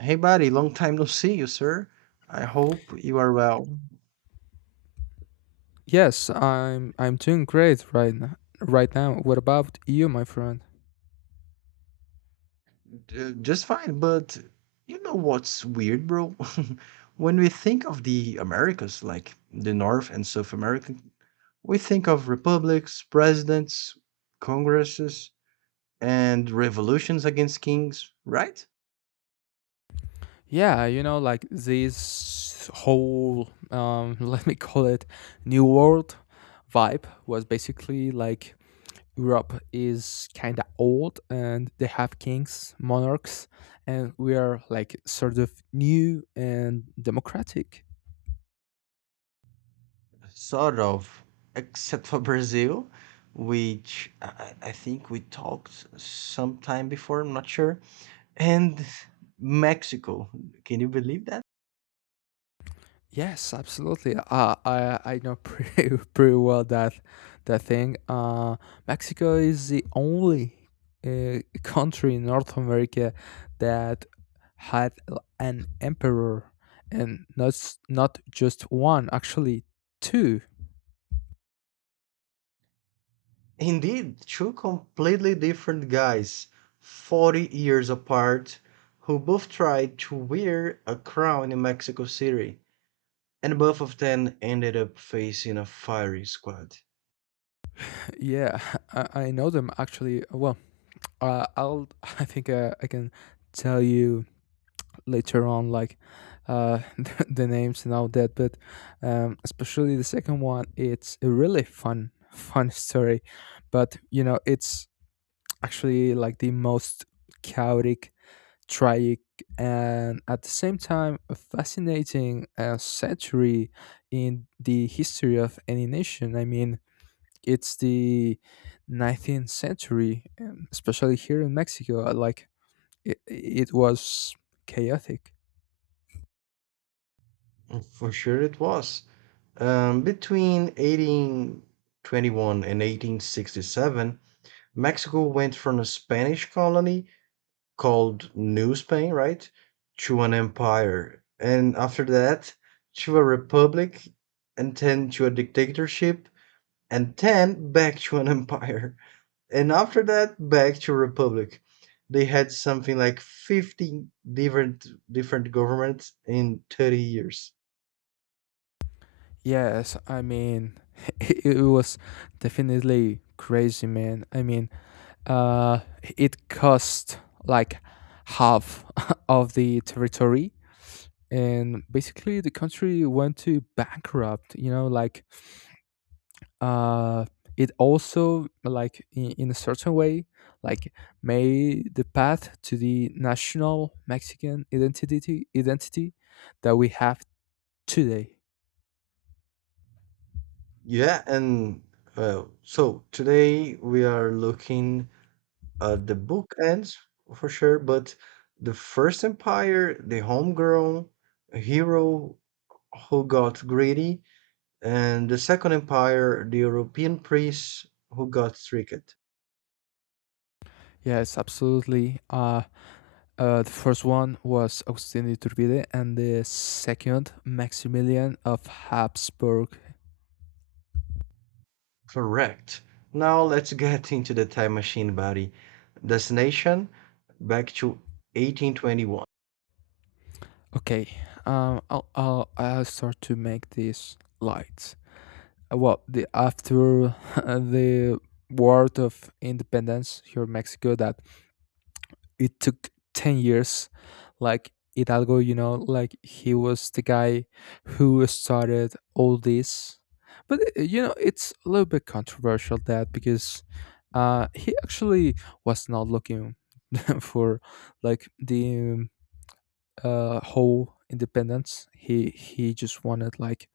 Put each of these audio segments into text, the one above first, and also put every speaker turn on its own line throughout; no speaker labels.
Hey, buddy, long time no see you, sir. I hope you are well.
Yes, I'm doing great right now. Right now, what about you, my friend?
Just fine, but you know what's weird, bro? When we think of the Americas, like the North and South America, we think of republics, presidents, congresses, and revolutions against kings, right?
Yeah, you know, like this whole let me call it new world vibe was basically like Europe is kind of old and they have kings, monarchs, and we are like sort of new and democratic.
Sort of, except for Brazil, which I think we talked sometime before, I'm not sure. And Mexico. Can you believe that?
Yes, absolutely. I know pretty pretty well that that thing. Mexico is the only country in North America that had an emperor, and not just one, actually two.
Indeed, two completely different guys, 40 years apart, who both tried to wear a crown in Mexico City, and both of them ended up facing a firing squad.
Yeah, I know them actually. Well, I'll I think I can tell you later on like the names and all that, but especially the second one, it's a really fun fun story. But you know, it's actually like the most chaotic, tragic, and at the same time a fascinating century in the history of any nation. I mean, it's the 19th century, especially here in Mexico, like it was chaotic.
Mm, for sure it was. Between 1821 and 1867, Mexico went from a Spanish colony called New Spain, right? To an empire. And after that, to a republic, and then to a dictatorship, and then back to an empire. And after that, back to a republic. They had something like 15 different governments in 30 years.
Yes, I mean, it was definitely crazy, man. I mean, uh, it cost like half of the territory, and basically the country went to bankrupt. You know, like uh, it also, like in a certain way, like made the path to the national Mexican identity that we have today.
Yeah, and well, so today we are looking the book ends for sure, but the first empire, the homegrown hero who got greedy, and the second empire, the European priest who got tricked.
Yes, absolutely. The first one was Agustin de Iturbide, and the second Maximilian of Habsburg.
Correct. Now let's get into the time machine, buddy. Destination back to 1821.
Okay, I'll start to make this light. Well, the after the war of independence here in Mexico, that it took 10 years. Like Hidalgo, you know, like he was the guy who started all this. But you know, it's a little bit controversial that, because he actually was not looking for like the whole independence. He just wanted like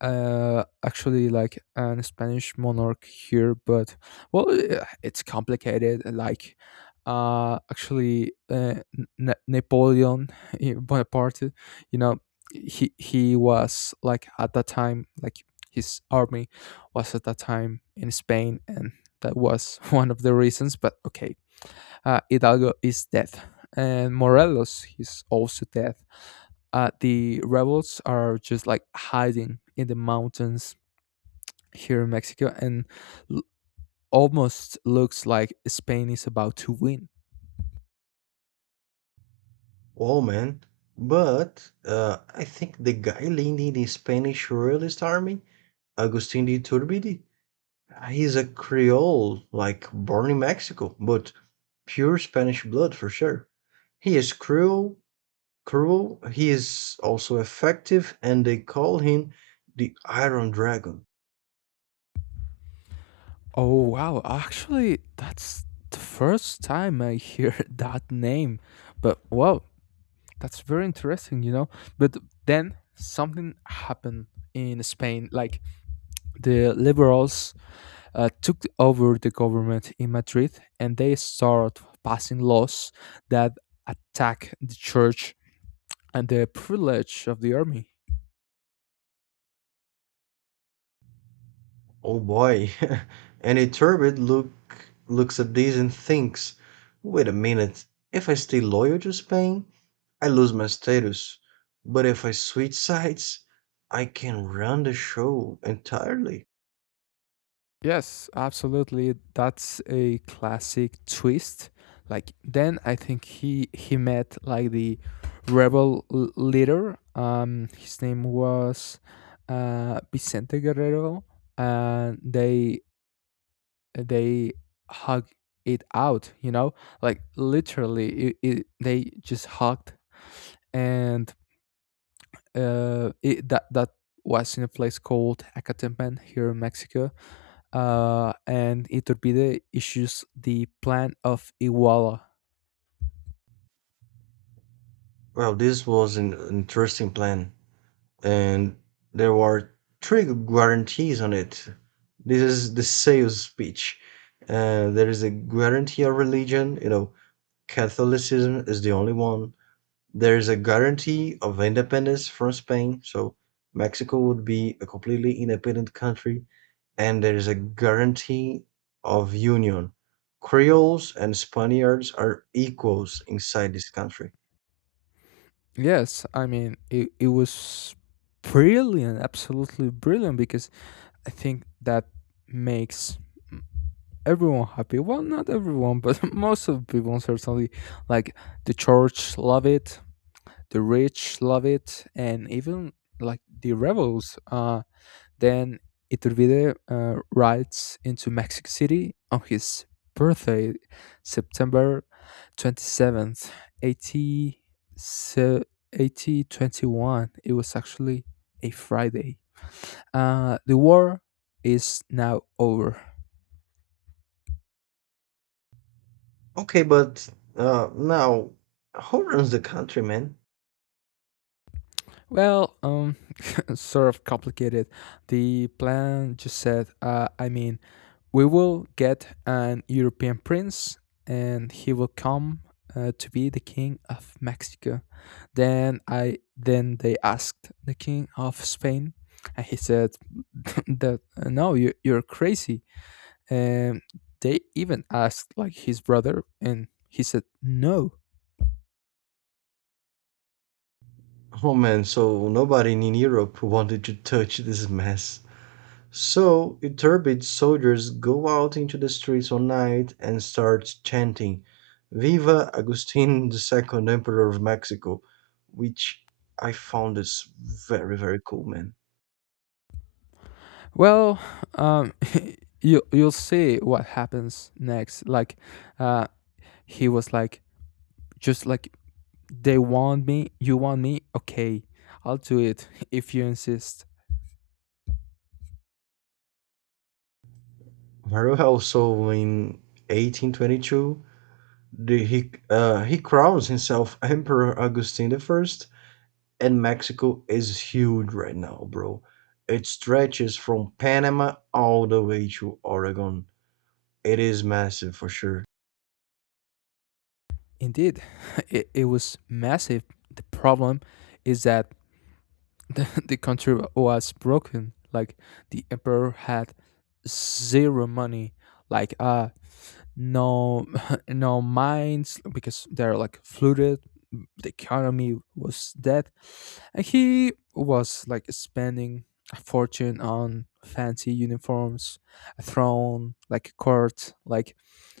actually like an Spanish monarch here. But well, it's complicated. Like actually, Napoleon Bonaparte, you know, he was, like, at that time, like his army was at that time in Spain, and that was one of the reasons. But okay, Hidalgo is dead, and Morelos is also dead. The rebels are just like hiding in the mountains here in Mexico, and l- almost looks like Spain is about to win.
Oh man. But I think the guy leading the Spanish royalist army, Agustin de Iturbide, he's a Creole, like born in Mexico, but pure Spanish blood for sure. He is cruel, cruel. He is also effective, and they call him the Iron Dragon.
Oh wow! Actually, that's the first time I hear that name. But wow, that's very interesting, you know. But then something happened in Spain. Like the liberals took over the government in Madrid, and they started passing laws that attack the church and the privilege of the army.
Oh boy! Any turbid look Looks at this and thinks, "Wait a minute. If I stay loyal to Spain, I lose my status. But if I switch sides, I can run the show entirely."
Yes, absolutely. That's a classic twist. Like, then I think he met like the leader. His name was Vicente Guerrero, and they hug it out, you know? Like literally they just hugged, and it, that that was in a place called Acatempan here in Mexico, and Iturbide issues the plan of Iguala.
Well, this was an interesting plan. And there were three guarantees on it. This is the sales speech. There is a guarantee of religion. You know, Catholicism is the only one. There is a guarantee of independence from Spain. So Mexico would be a completely independent country. And there is a guarantee of union. Creoles and Spaniards are equals inside this country.
Yes, I mean, it was brilliant, absolutely brilliant, because I think that makes everyone happy. Well, not everyone, but most of the people certainly. Like the church love it, the rich love it, and even like the rebels. Then Iturbide rides into Mexico City on his birthday, September 27th, 80, se- 8021. It was actually a Friday. The war is now over.
Okay, but now who runs the country, man?
Well, sort of complicated. The plan just said, I mean, we will get an European prince, and he will come to be the king of Mexico. Then they asked the king of Spain, and he said that no, you you're crazy. And they even asked like his brother, and he said no.
Oh man, so nobody in Europe wanted to touch this mess. So Iturbid's soldiers go out into the streets one night and start chanting Viva Agustin the second Emperor of Mexico, which I found is very, very cool, man.
Well, um, you you'll see what happens next. Like, uh, he was like just like, they want me, you want me? Okay, I'll do it if you insist.
Very well, so in 1822, he crowns himself Emperor Augustine I, and Mexico is huge right now, bro. It stretches from Panama all the way to Oregon. It is massive for sure.
Indeed, it was massive. The problem is that the country was broken. Like, the emperor had zero money. Like, no, no mines because they're like flooded. The economy was dead, and he was like spending a fortune on fancy uniforms, a throne, like a court. Like,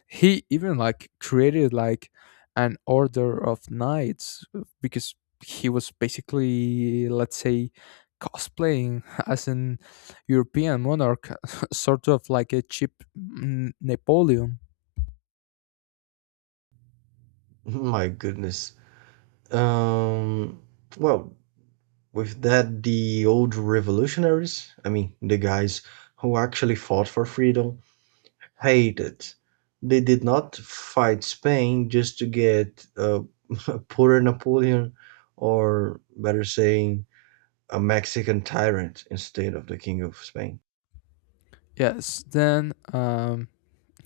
he even like created like an order of knights, because he was basically, let's say, cosplaying as an European monarch, sort of like a cheap Napoleon.
My goodness. Um, well, with that, the old revolutionaries, I mean, the guys who actually fought for freedom, hated. They did not fight Spain just to get a poorer Napoleon, or better saying, a Mexican tyrant instead of the king of Spain.
Yes, then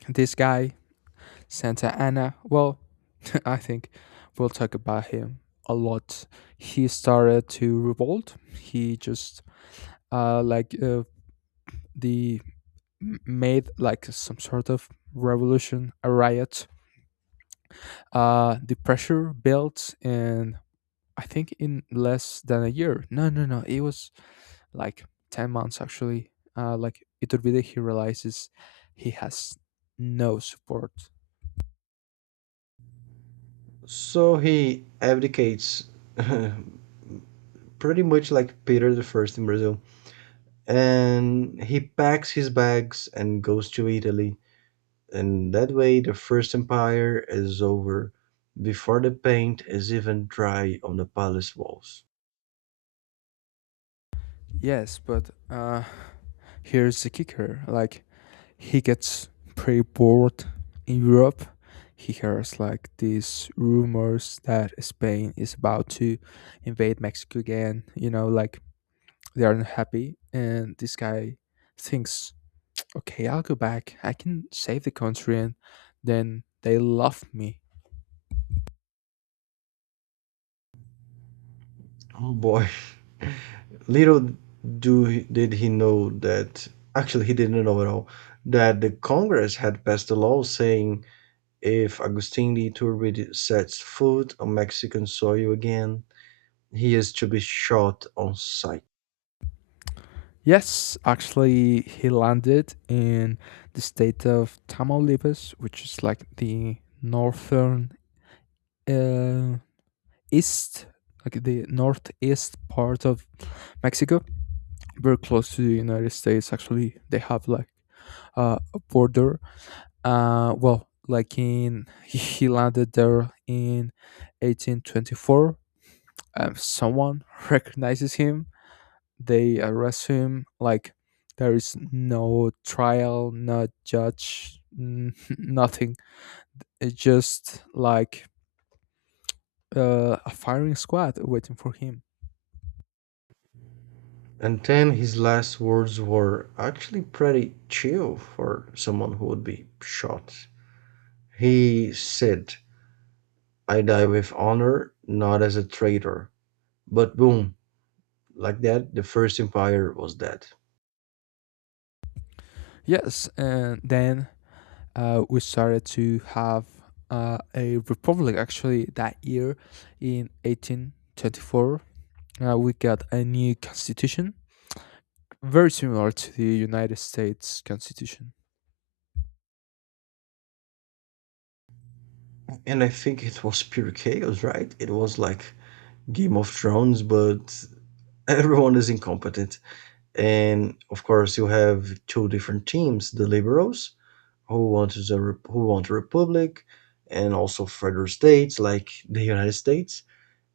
this guy Santa Anna, well, I think we'll talk about him a lot. He started to revolt. He just uh, like uh, the made like some sort of revolution, a riot. The pressure built, and I think in less than a year. No, no, no. It was like 10 months actually. Like Iturbide, he realizes he has no support.
So he abdicates, pretty much like Peter the First in Brazil, and he packs his bags and goes to Italy. And that way, the First Empire is over before the paint is even dry on the palace walls.
Yes, but here's the kicker. Like, he gets pretty bored in Europe. He hears like these rumors that Spain is about to invade Mexico again. You know, like they are unhappy, and this guy thinks, "Okay, I'll go back. I can save the country, and then they love me."
Oh boy. Little do did he know, that actually he didn't know at all, that the Congress had passed a law saying if Agustin de Iturbide sets foot on Mexican soil again, he is to be shot on sight.
Yes, actually, he landed in the state of Tamaulipas, which is like the northern uh, east, like the northeast part of Mexico, very close to the United States. Actually, they have like a border. Well, like, in he landed there in 1824. Someone recognizes him. They arrest him. Like, there is no trial, no judge, nothing. It's just like a firing squad waiting for him.
And then his last words were actually pretty chill for someone who would be shot. He said, "I die with honor, not as a traitor." But boom, like that, the first empire was dead.
Yes, and then we started to have a republic actually that year, in 1824. We got a new constitution very similar to the United States constitution.
And I think it was pure chaos, right? It was like Game of Thrones, but everyone is incompetent. And of course, you have two different teams, the liberals, who want a republic and also further states like the United States,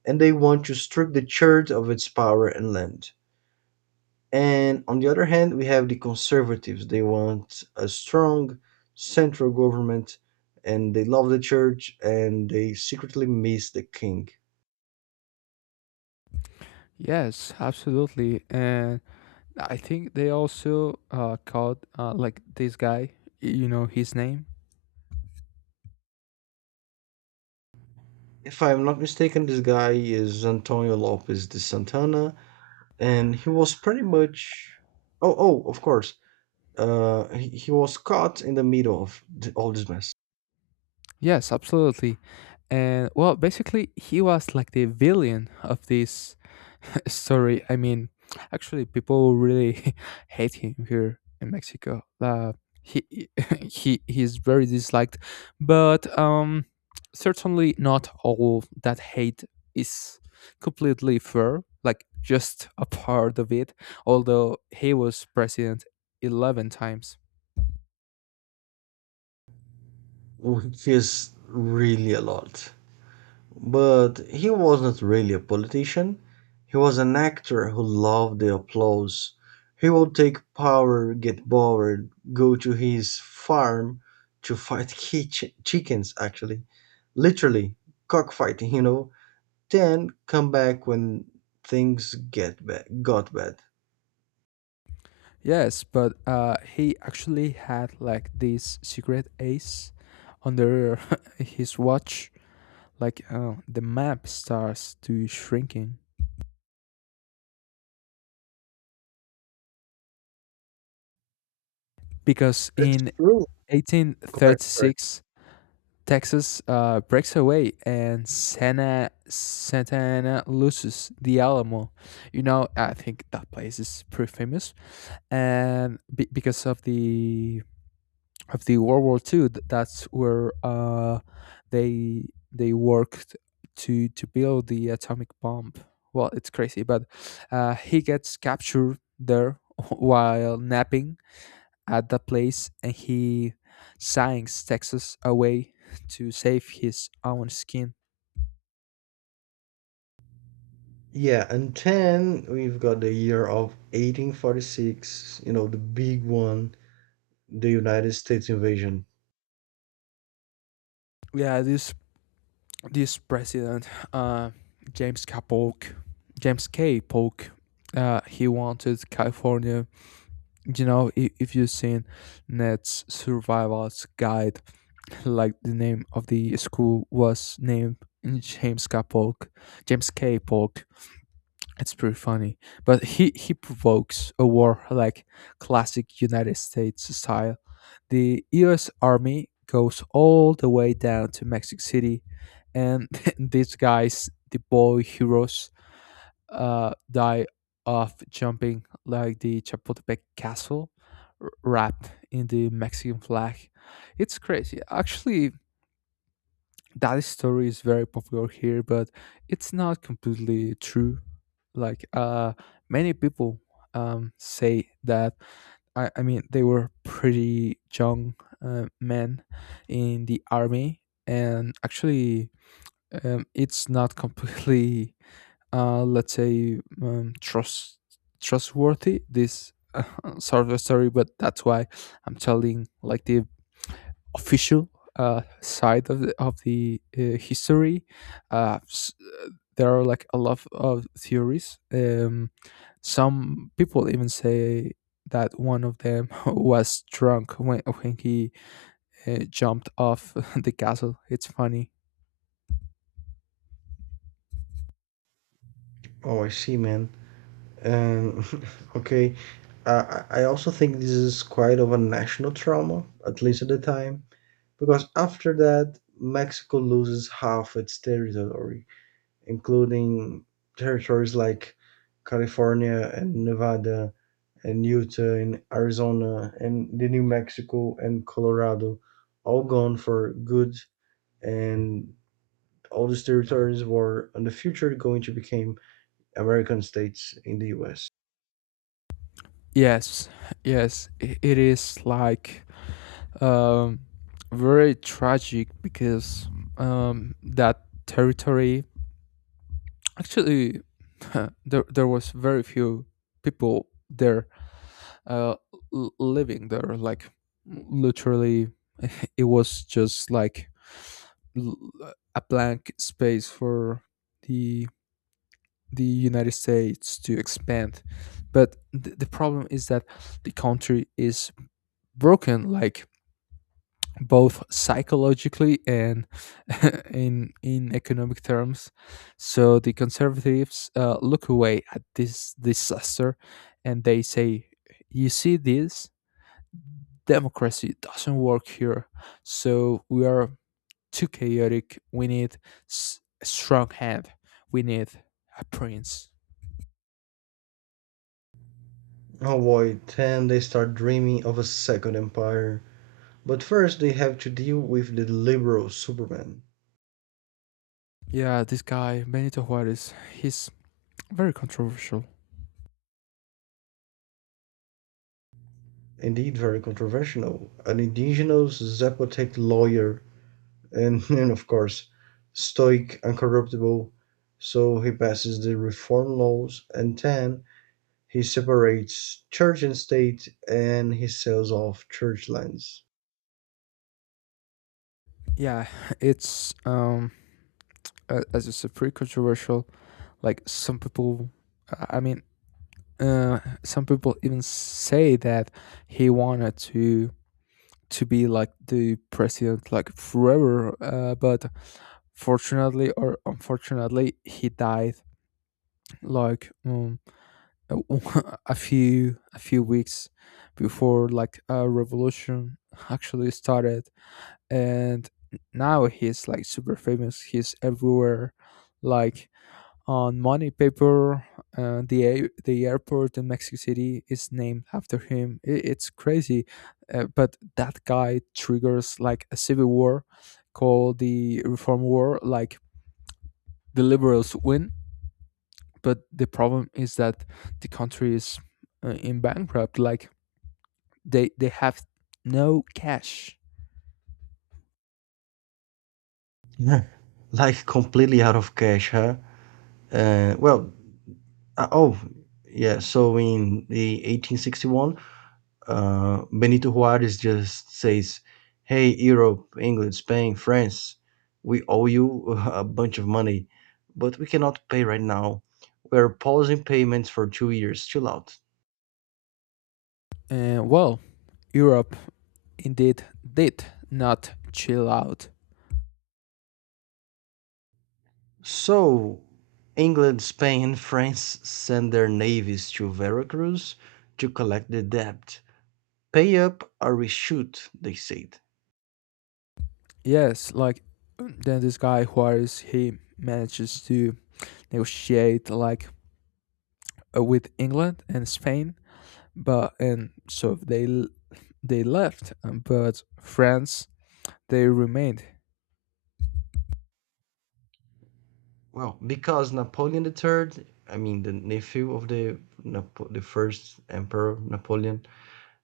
and they want to strip the church of its power and land. And on the other hand, we have the conservatives. They want a strong central government, and they love the church, and they secretly miss the king.
Yes, absolutely. And I think they also called, like this guy, you know his name.
If I'm not mistaken, this guy is Antonio Lopez de Santana, and he was pretty much. Oh, oh, of course. He was caught in the middle of all this mess,
Yes, absolutely. And well, basically he was like the villain of this. Sorry, I mean, actually, people really hate him here in Mexico. He he- he's very disliked, but certainly not all that hate is completely fair. Like, just a part of it. Although he was president 11 times.
which is really a lot. But he wasn't really a politician. He was an actor who loved the applause. He would take power, get bored, go to his farm to fight chickens, actually. Literally, cockfighting, you know. Then come back when got bad.
Yes, but he actually had like this secret ace under his watch. Like, the map starts to shrinking, because
It's
in
true. Correct.
1836 Texas breaks away, and Santa Ana loses the Alamo. You know, I think that place is pretty famous, and because of the World War Two. That's where they worked to build the atomic bomb. Well, it's crazy, but he gets captured there while napping at the place, and he signs Texas away to save his own skin.
Yeah, and 10, we've got the year of 1846, you know, the big one, the United States invasion.
Yeah, this president, uh, James K. Polk, James K. Polk, he wanted California. You know, if you've seen Ned's Survival's Guide, like the name of the school was named James K. Polk, James K. Polk. It's pretty funny, but he provokes a war, like classic United States style. The U.S. Army goes all the way down to Mexico City, and these guys, the boy heroes, die of jumping like the Chapultepec castle, wrapped in the Mexican flag. It's crazy. Actually, that story is very popular here, but it's not completely true. Like, many people say that, I mean, they were pretty young men in the army, and actually, it's not completely let's say, trust, trustworthy, this sort of story. But that's why I'm telling like the official side of the history. uh, s- there are like a lot of theories. Some people even say that one of them was drunk when, he jumped off the castle. It's funny.
Oh, I see, man. Um, okay, I also think this is quite of a national trauma, at least at the time, because after that, Mexico loses half its territory, including territories like California and Nevada and Utah and Arizona and the New Mexico and Colorado, all gone for good, and all these territories were in the future going to become American states in the US.
Yes, yes, it is like, um, very tragic because, that territory actually, there was very few people there, uh, living there. Like, literally, it was just like, l- a blank space for the the United States to expand. But the problem is that the country is broken. Like, both psychologically and in economic terms. So the conservatives look away at this disaster, and they say, "You see, this democracy doesn't work here. So we are too chaotic. We need a strong hand. We need a prince."
Oh boy, then they start dreaming of a second empire. But first they have to deal with the liberal Superman.
Yeah, this guy Benito Juarez, he's very controversial.
Indeed very controversial, an indigenous Zapotec lawyer and, and of course, stoic and corruptible. So he passes the reform laws, and then he separates church and state and he sells off church lands.
Yeah, it's as you said, pretty controversial. Like, some people, I mean, some people even say that he wanted to be like the president like forever, but fortunately or unfortunately, he died like, a few weeks before like a revolution actually started. And now he's like super famous, he's everywhere, like on money paper, the airport in Mexico City is named after him. It's crazy, but that guy triggers like a civil war called the Reform War. Like the liberals win, but the problem is that the country is in bankrupt. Like they have no cash.
Yeah, like completely out of cash, huh? Uh, well, uh, oh, yeah, so in the 1861, Benito Juarez just says, "Hey, Europe, England, Spain, France, we owe you a bunch of money, but we cannot pay right now. We're pausing payments for 2 years. Chill out."
Well, Europe indeed did not chill out.
So, England, Spain, and France send their navies to Veracruz to collect the debt. "Pay up or we shoot," they said.
Yes like then this guy Juarez he manages to negotiate like with England and Spain but and so they l- they left but France they remained
Well, because Napoleon III, I mean the nephew of the the first emperor Napoleon,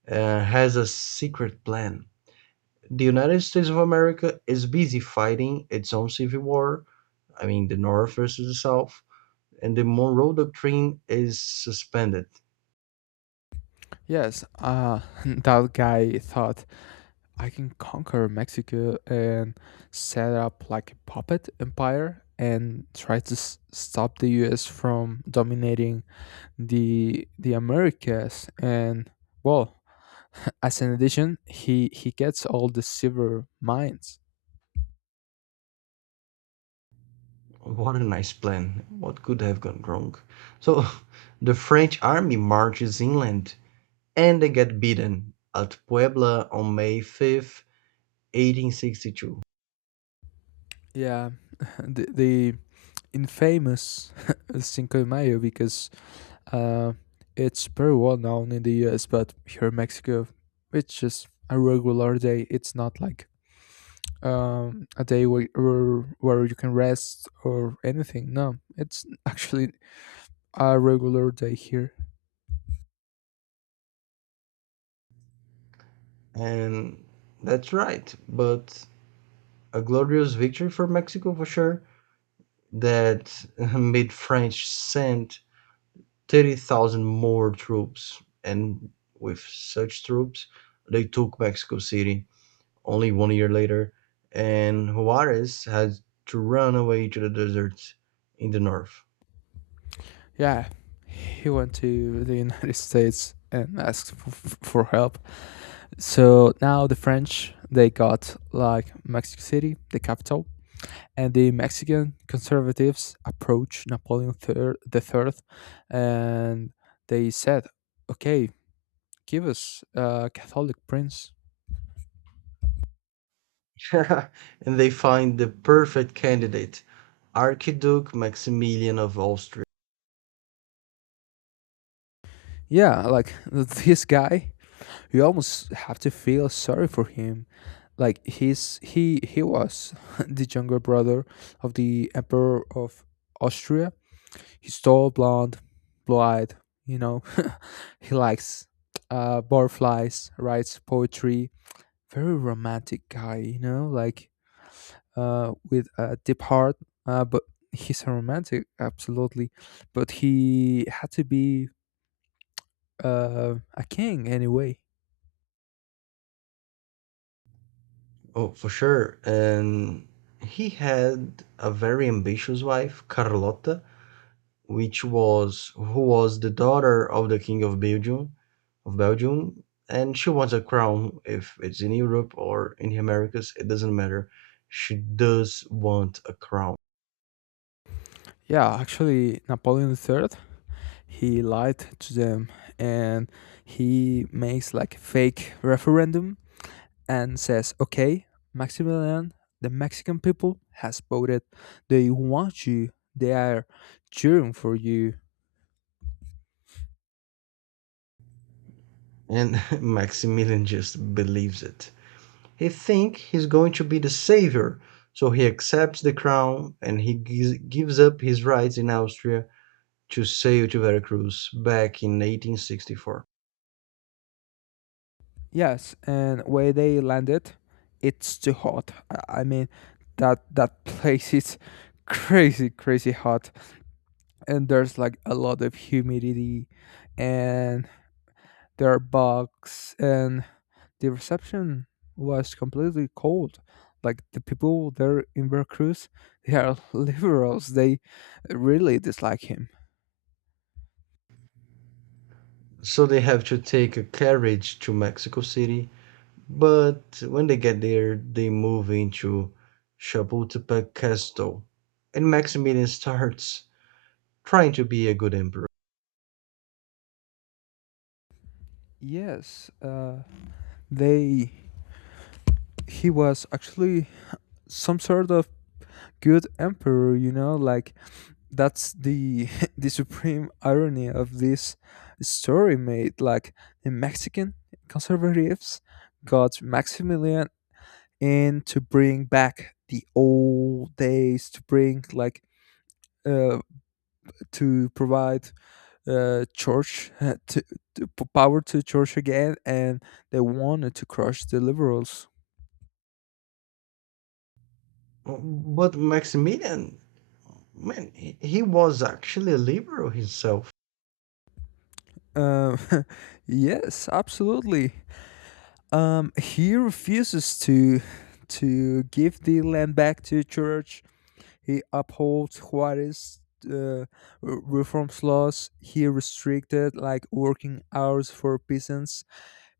has a secret plan. The United States of America is busy fighting its own civil war, I mean, the North versus the South, and the Monroe Doctrine is suspended.
yes that guy thought I can conquer Mexico and set up like a puppet empire and try to stop the US from dominating the Americas and well as an addition, he gets all the silver mines.
What a nice plan. What could have gone wrong? So, the French army marches inland and they get beaten at Puebla on May 5th, 1862.
Yeah, the infamous Cinco de Mayo because uh, it's very well known in the US, but here in Mexico, it's just a regular day. It's not like a day where, where you can rest or anything. No, it's actually a regular day here.
And that's right, but a glorious victory for Mexico for sure, that made France send 30,000 more troops. And with such troops, they took Mexico City only 1 year later. And Juarez had to run away to the desert in the north.
Yeah, he went to the United States and asked for help. So now the French they got like Mexico City, the capital, and the Mexican conservatives approached Napoleon III, the Third, and they said, "Okay, give us a Catholic prince."
And they find the perfect candidate, Archduke Maximilian of Austria.
Yeah, like this guy, you almost have to feel sorry for him. Like he was the younger brother of the Emperor of Austria. He's tall, blonde, blue-eyed. You know, he likes butterflies, writes poetry. Very romantic guy. You know, like with a deep heart. But he's a romantic, absolutely. But he had to be a king anyway.
Oh, for sure. And he had a very ambitious wife, Carlota, which was who was the daughter of the king of Belgium, and she wants a crown. If it's in Europe or in the Americas, it doesn't matter. She does want a crown,
Yeah, actually, Napoleon III, he lied to them and he makes like fake referendum and says, okay, Maximilian, the Mexican people has voted. They want you. They are cheering for you.
and Maximilian just believes it. He thinks he's going to be the savior, so he accepts the crown and he gives up his rights in Austria to sail to Veracruz back in 1864.
Yes, and where they landed, it's too hot. I mean, that place is crazy, crazy hot, and there's like a lot of humidity, and there are bugs, and the reception was completely cold. Like the people there in Veracruz, they are liberals. They really dislike him.
So they have to take a carriage to Mexico City, but when they get there, they move into Chapultepec Castle, and Maximilian starts trying to be a good emperor.
Yes, they. He was actually some sort of good emperor. You know, like that's the the supreme irony of this story. Made like the Mexican conservatives got Maximilian in to bring back the old days to bring like uh, to provide church, to power to church again, and they wanted to crush the liberals.
But Maximilian, man, he was actually a liberal himself.
Um, yes, absolutely. He refuses to give the land back to church. He upholds Juarez uh, reforms laws. He restricted like working hours for peasants.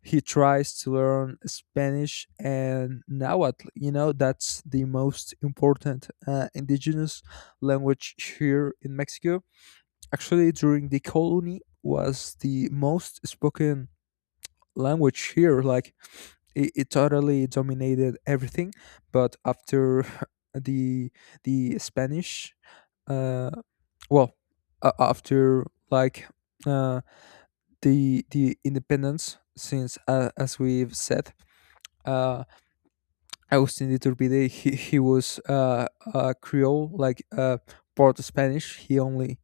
He tries to learn Spanish and Nahuatl. You know, that's the most important indigenous language here in Mexico. Actually, during the colony was the most spoken language here. Like it totally dominated everything. But after the the Spanish, uh, well, after like uh, the independence, since as we've said. Uh, Agustin de Iturbide, he was a Creole, like part Spanish. He only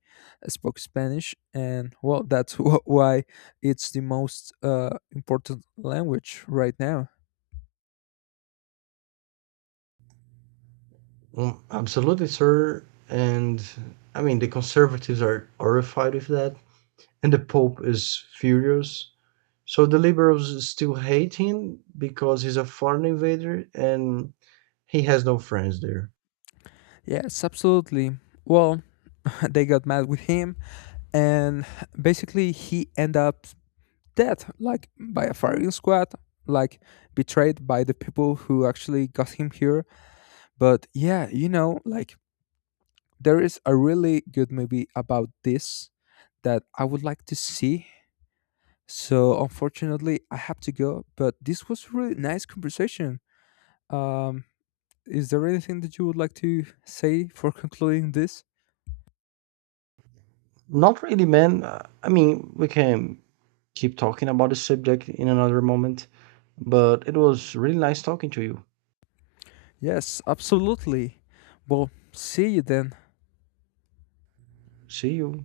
spoke Spanish, and well, that's why it's the most important language right now.
Mm, absolutely, sir. And I mean, the conservatives are horrified with that, and the Pope is furious. So the liberals still hate him because he's a foreign invader and he has no friends there.
Yes, absolutely. Well, they got mad with him, and basically he ended up dead, like by a firing squad, like betrayed by the people who actually got him here. But yeah, you know, like there is a really good movie about this that I would like to see. So unfortunately, I have to go. But this was really nice conversation. Um, is there anything that you would like to say for concluding this?
Not really, man. I mean, we can keep talking about the subject in another moment, but it was really nice talking to you.
Yes, absolutely. Well, see you then.
See you.